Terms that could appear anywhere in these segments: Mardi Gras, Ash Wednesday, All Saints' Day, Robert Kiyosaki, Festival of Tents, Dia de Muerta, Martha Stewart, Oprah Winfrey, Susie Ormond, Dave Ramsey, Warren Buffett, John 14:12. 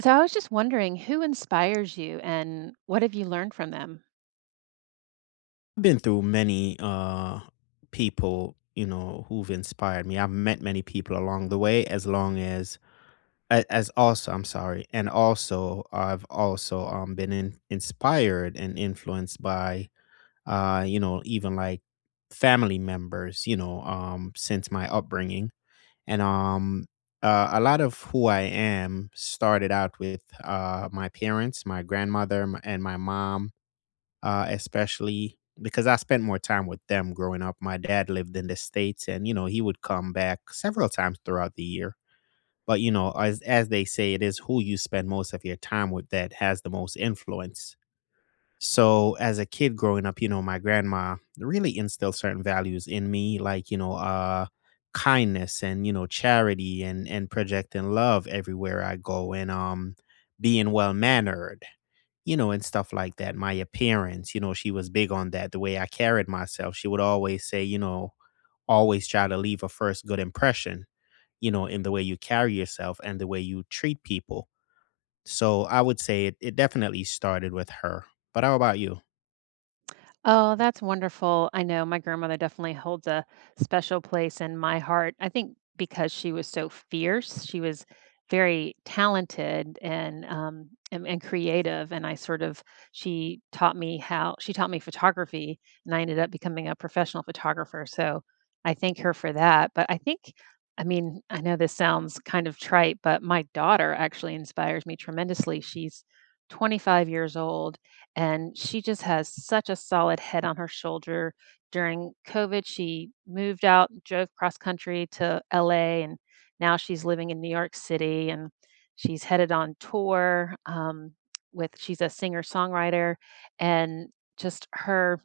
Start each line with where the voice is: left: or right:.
right: So I was just wondering who inspires you and what have you learned from them?
left: Been through many people, you know, who've inspired me. I've met many people along the way, as long as a- as also, I'm sorry, and also I've also been inspired and influenced by, you know, even like family members, you know, since my upbringing, and a lot of who I am started out with my parents, my grandmother, and my mom, especially because I spent more time with them growing up. My dad lived in the States and, you know, he would come back several times throughout the year. But, you know, as they say, it is who you spend most of your time with that has the most influence. So, as a kid growing up, you know, my grandma really instilled certain values in me, like, you know, kindness and, you know, charity, and projecting love everywhere I go, and being well mannered, you know, and stuff like that. My appearance, you know, she was big on that. The way I carried myself, she would always say, you know, always try to leave a first good impression, you know, in the way you carry yourself and the way you treat people. So I would say it definitely started with her. But how about you?
right: Oh, that's wonderful. I know my grandmother definitely holds a special place in my heart. I think because she was so fierce, she was very talented and and creative, and I sort of she taught me how she taught me photography, and I ended up becoming a professional photographer. So I thank her for that. But I think, I mean, I know this sounds kind of trite, but my daughter actually inspires me tremendously. She's 25 years old and she just has such a solid head on her shoulder. During COVID, she moved out, drove cross country to LA, and now she's living in New York City, and she's headed on tour with she's a singer songwriter, and just her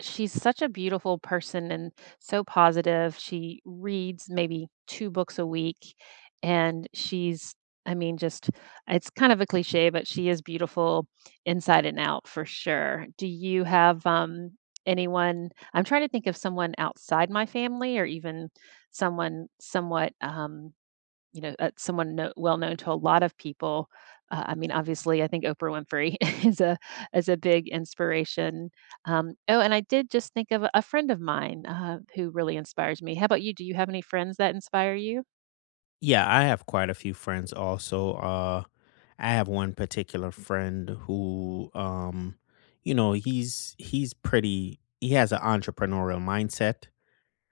right: she's such a beautiful person and so positive. She reads maybe two books a week, and she's, I mean, just it's kind of a cliche, but she is beautiful inside and out for sure. Do you have anyone? I'm trying to think of someone outside my family or even someone somewhat. Someone kno well known to a lot of people. I mean, obviously, I think Oprah Winfrey is a is a big inspiration. Oh, and I did just think of a friend of mine who really inspires me. How about you? Do you have any friends that inspire you?
left: Yeah, I have quite a few friends also. I have one particular friend who, you know, he's pretty. He has an entrepreneurial mindset,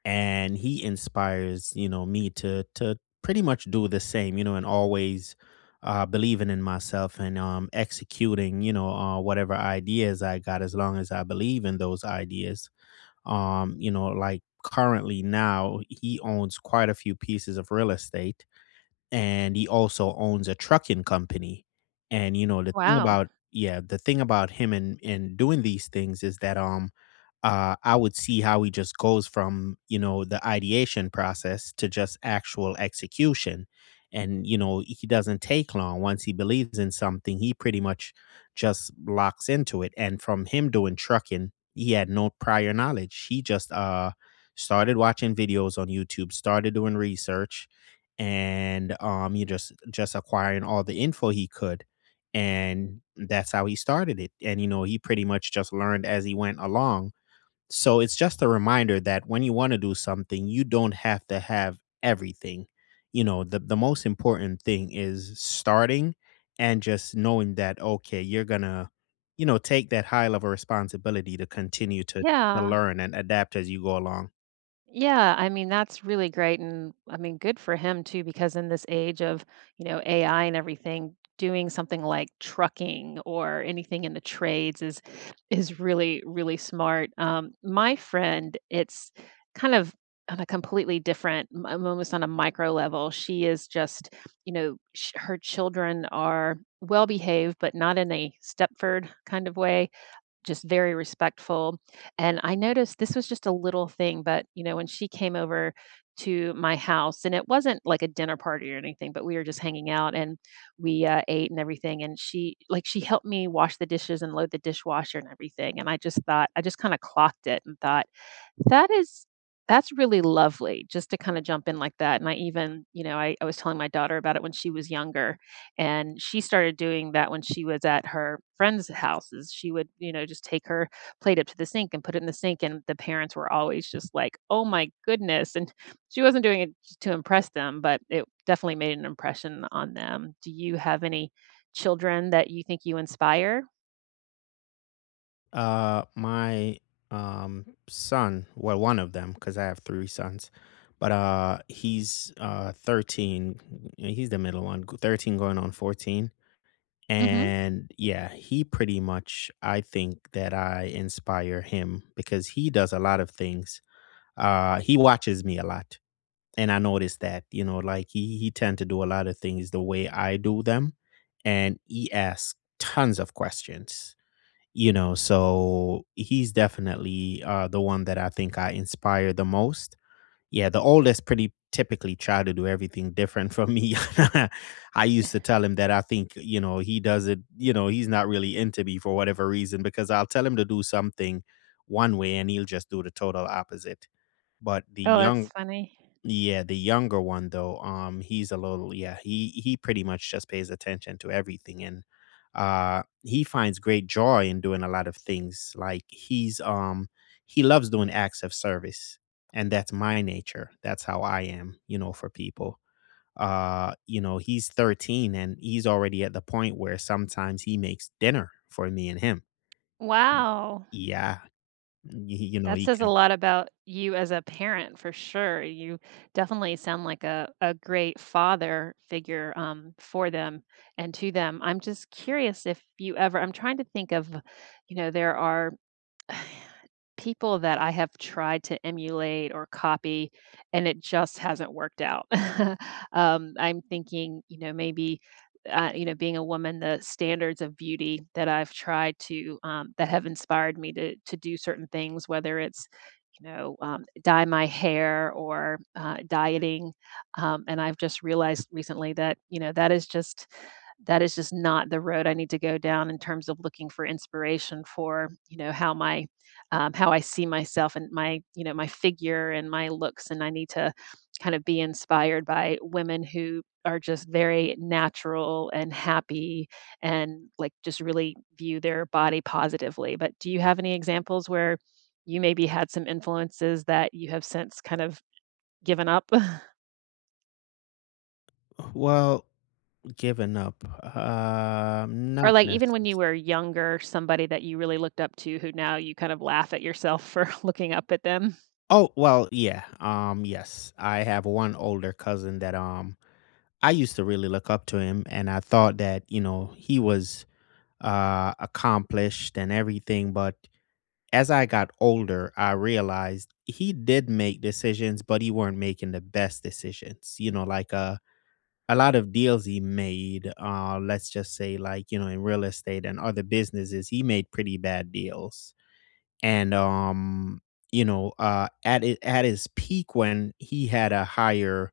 left: and he inspires, you know, me to pretty much do the same, you know, and always believing in myself, and executing, you know, whatever ideas I got, as long as I believe in those ideas. You know, like currently now, he owns quite a few pieces of real estate, and he also owns a trucking company. And, you know, the thing
right: Wow.
left: about — yeah, the thing about him, and doing these things, is that, I would see how he just goes from, you know, the ideation process to just actual execution, and, you know, he doesn't take long. Once he believes in something, he pretty much just locks into it. And from him doing trucking, he had no prior knowledge. He just started watching videos on YouTube, started doing research, and you just acquiring all the info he could. And that's how he started it. And, you know, he pretty much just learned as he went along, so it's just a reminder that when you want to do something, you don't have to have everything. You know, the most important thing is starting, and just knowing that, okay, you're going to, you know, take that high level responsibility to continue to
right: Yeah.
left: learn and adapt as you go along.
right: Yeah, I mean, that's really great. And I mean, good for him too, because in this age of, you know, AI and everything, doing something like trucking or anything in the trades is really, really smart. My friend, it's kind of on a completely different, I'm almost on a micro level. She is just, you know, her children are well behaved, but not in a Stepford kind of way, just very respectful, and I noticed this was just a little thing, but, you know, when she came over to my house and it wasn't like a dinner party or anything, but we were just hanging out and we, ate and everything, and she like, she helped me wash the dishes and load the dishwasher and everything, and I just thought I just kinda clocked it and thought, "That is that's really lovely," just to kinda jump in like that, and I even you know, I was telling my daughter about it when she was younger, and she started doing that when she was at her friends' houses. She would, you know, just take her plate up to the sink and put it in the sink, and the parents were always just like, "Oh my goodness." And she wasn't doing it to impress them, but it definitely made an impression on them. Do you have any children that you think you inspire?
left: My son — well, one of them, because I have three sons, but he's 13. He's the middle one, 13 going on 14.
right: Mhm.
left: And yeah, he pretty much — I think that I inspire him because he does a lot of things. He watches me a lot. And I noticed that, you know, like he tend to do a lot of things the way I do them. And he asks tons of questions, you know, so he's definitely the one that I think I inspire the most. Yeah, the oldest pretty typically try to do everything different from me. I used to tell him that I think, you know, he does it, you know, he's not really into me for whatever reason, because I'll tell him to do something one way and he'll just do the total opposite. But the
right: Oh, that's
left: young —
right: funny.
left: yeah, the younger one though, he's a little — yeah, he pretty much just pays attention to everything, and he finds great joy in doing a lot of things. Like, he's he loves doing acts of service. And that's my nature. That's how I am, you know, for people. You know, he's 13, and he's already at the point where sometimes he makes dinner for me and him.
right: Wow.
left: Yeah. y- You know,
right: That
left: he
right: says a
left: could —
right: lot about you as a parent for sure. You definitely sound like a great father figure for them and to them. I'm just curious if you ever, I'm trying to think of, you know, there are people that I have tried to emulate or copy, and it just hasn't worked out. I'm thinking, you know, maybe, you know, being a woman, the standards of beauty that I've tried to, that have inspired me to do certain things, whether it's, you know, dye my hair or dieting, and I've just realized recently that, you know, that is just not the road I need to go down in terms of looking for inspiration for, you know, how my how I see myself and my, you know, my figure and my looks. And I need to kind of be inspired by women who are just very natural and happy and like just really view their body positively. But do you have any examples where you maybe had some influences that you have since kind of given up?
left: well, given up.
right: Or,
left: Not
right: like, even when
left: necessarily.
right: you were younger, somebody that you really looked up to who now you kind of laugh at yourself for looking up at them?
left: Oh, well, yeah. Yes. I have one older cousin that I used to really look up to him, and I thought that, you know, he was accomplished and everything, but as I got older, I realized he did make decisions, but he weren't making the best decisions. You know, like a lot of deals he made — let's just say, like, you know, in real estate and other businesses, he made pretty bad deals. And you know, at it at his peak when he had a higher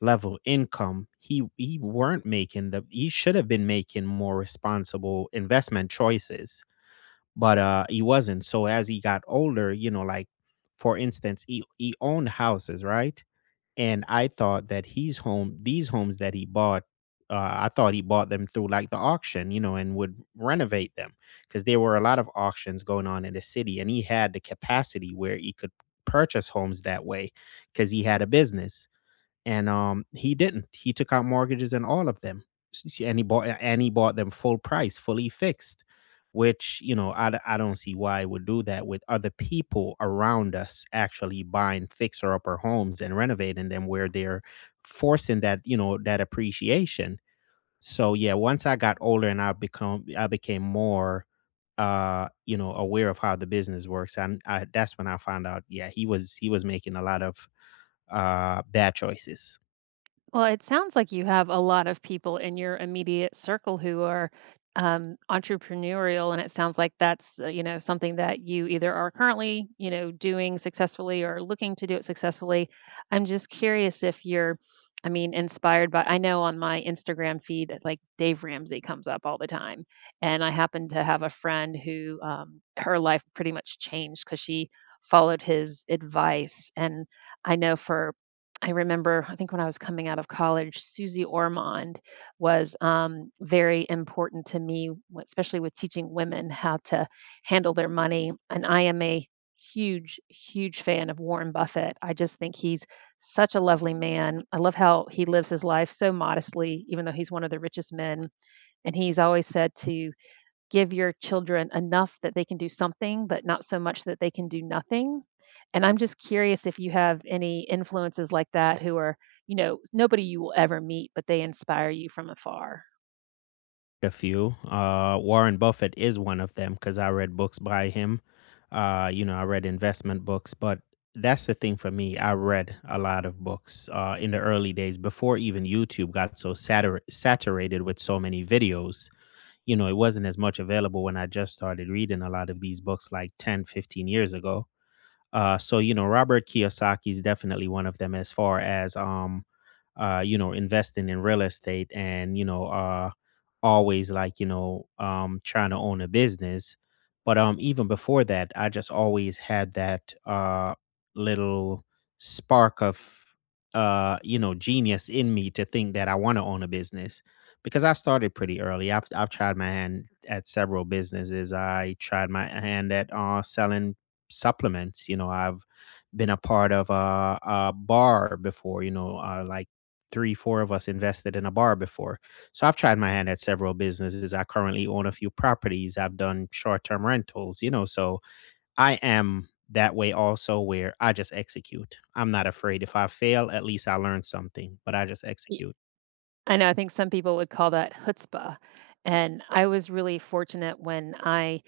left: level income, he weren't making the — he should have been making more responsible investment choices, but he wasn't. So as he got older, you know, like, for instance, he owned houses, right? And I thought that he's home these homes that he bought, I thought he bought them through, like, the auction, you know, and would renovate them, because there were a lot of auctions going on in the city, and he had the capacity where he could purchase homes that way, because he had a business. And he didn't. He took out mortgages and all of them. And he bought them full price, fully fixed. Which, you know, I don't see why I would do that, with other people around us actually buying fixer upper homes and renovating them, where they're forcing, that you know, that appreciation. So yeah, once I got older and I became more you know aware of how the business works, and I — that's when I found out, yeah, he was — he was making a lot of bad choices.
right: Well, it sounds like you have a lot of people in your immediate circle who are entrepreneurial, and it sounds like that's you know, something that you either are currently you know doing successfully or looking to do it successfully. I'm just curious if you're, I mean, inspired by. I know on my Instagram feed, that, like Dave Ramsey comes up all the time, and I happen to have a friend who her life pretty much changed because she followed his advice, and I know for I remember, I think when I was coming out of college, Susie Ormond was very important to me, especially with teaching women how to handle their money. And I am a huge, huge fan of Warren Buffett. I just think he's such a lovely man. I love how he lives his life so modestly, even though he's one of the richest men. And he's always said to give your children enough that they can do something, but not so much that they can do nothing. And I'm just curious if you have any influences like that who are, you know, nobody you will ever meet, but they inspire you from afar.
left: A few. Warren Buffett is one of them because I read books by him. You know, I read investment books, but that's the thing for me. I read a lot of books in the early days before even YouTube got so saturated with so many videos. You know, it wasn't as much available when I just started reading a lot of these books like 10, 15 years ago. So, you know, Robert Kiyosaki is definitely one of them as far as, you know, investing in real estate and, you know, always like, you know, trying to own a business. But even before that, I just always had that little spark of, you know, genius in me to think that I want to own a business, because I started pretty early. I've tried my hand at several businesses. I tried my hand at selling supplements. You know, I've been a part of a bar before, you know, like three, four of us invested in a bar before. So I've tried my hand at several businesses. I currently own a few properties. I've done short term rentals, you know. So I am that way also, where I just execute. I'm not afraid. If I fail, at least I learned something, but I just
right: Y-
left: execute.
right: I know, I think some people would call that chutzpah. And I was really fortunate when I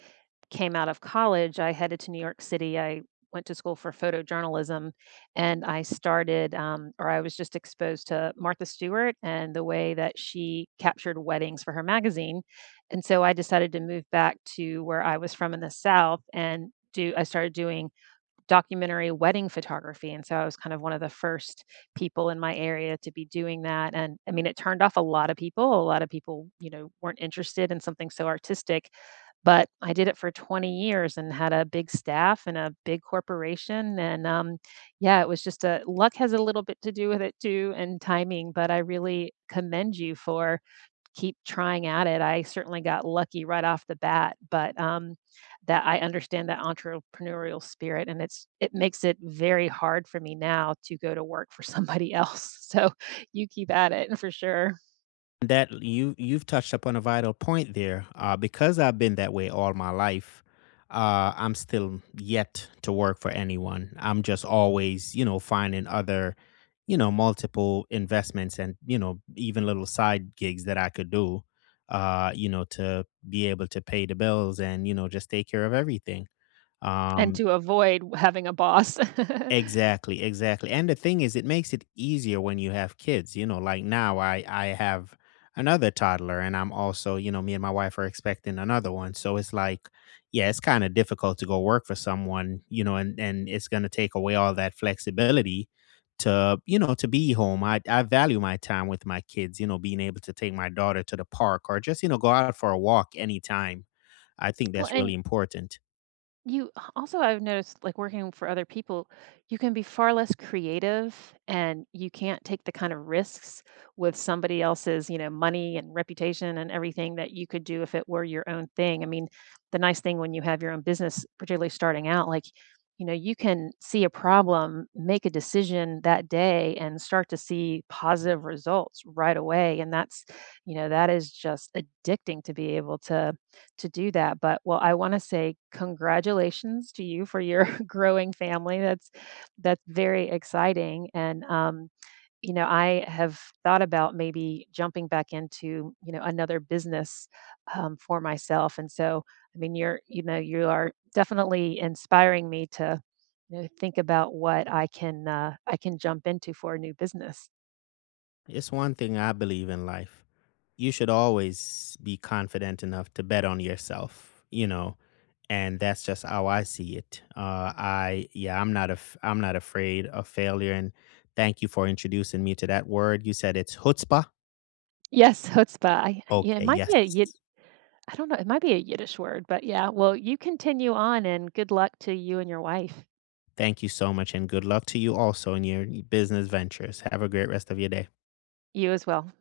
right: came out of college, I headed to New York City. I went to school for photojournalism, and I started, or I was just exposed to Martha Stewart and the way that she captured weddings for her magazine. And so I decided to move back to where I was from in the South and do, I started doing documentary wedding photography, and so I was kind of one of the first people in my area to be doing that, and, I mean, it turned off a lot of people, a lot of people, you know, weren't interested in something so artistic, but I did it for 20 years and had a big staff and a big corporation, and, yeah, it was just a luck has a little bit to do with it too and timing, but I really commend you for keep trying at it. I certainly got lucky right off the bat, but that I understand that entrepreneurial spirit, and it makes it very hard for me now to go to work for somebody else. So you keep at it for sure,
left: That — you've touched upon a vital point there. Because I've been that way all my life, I'm still yet to work for anyone. I'm just always, you know, finding other, you know, multiple investments, and, you know, even little side gigs that I could do, you know, to be able to pay the bills and, you know, just take care of everything.
right: and
left: Um,
right: to avoid having a boss.
left: Exactly, exactly. And the thing is, it makes it easier when you have kids. You know, like, now I have another toddler, and I'm also, you know, me and my wife are expecting another one. So it's like, yeah, it's kind of difficult to go work for someone, you know, and it's going to take away all that flexibility to, you know, to be home. I value my time with my kids, you know, being able to take my daughter to the park, or just, you know, go out for a walk anytime. I think
right: Well,
left: that's really
right: and
left: important.
right: you also, I've noticed, like, working for other people, you can be far less creative, and you can't take the kind of risks with somebody else's, you know, money and reputation and everything that you could do if it were your own thing. I mean, the nice thing when you have your own business, particularly starting out, like, you know, you can see a problem, make a decision that day, and start to see positive results right away, and that's you know, that is just addicting to be able to do that, but, well, I wanna say congratulations to you for your growing family, that's very exciting, and, you know, I have thought about maybe jumping back into, you know, another business, for myself, and so, I mean, you're you know, you are definitely inspiring me to, you know, think about what I can jump into for a new business.
left: It's one thing I believe in life: you should always be confident enough to bet on yourself, you know, and that's just how I see it. I — yeah, I'm not I'm not afraid of failure, and thank you for introducing me to that word. You said it's chutzpah.
right: Yes, chutzpah, I yeah, it
left: Okay,
right: might be a
left: yes.
right: I don't know, it might be a Yiddish word, but yeah. Well, you continue on and good luck to you and your wife.
left: Thank you so much, and good luck to you also in your business ventures. Have a great rest of your day.
right: You as well.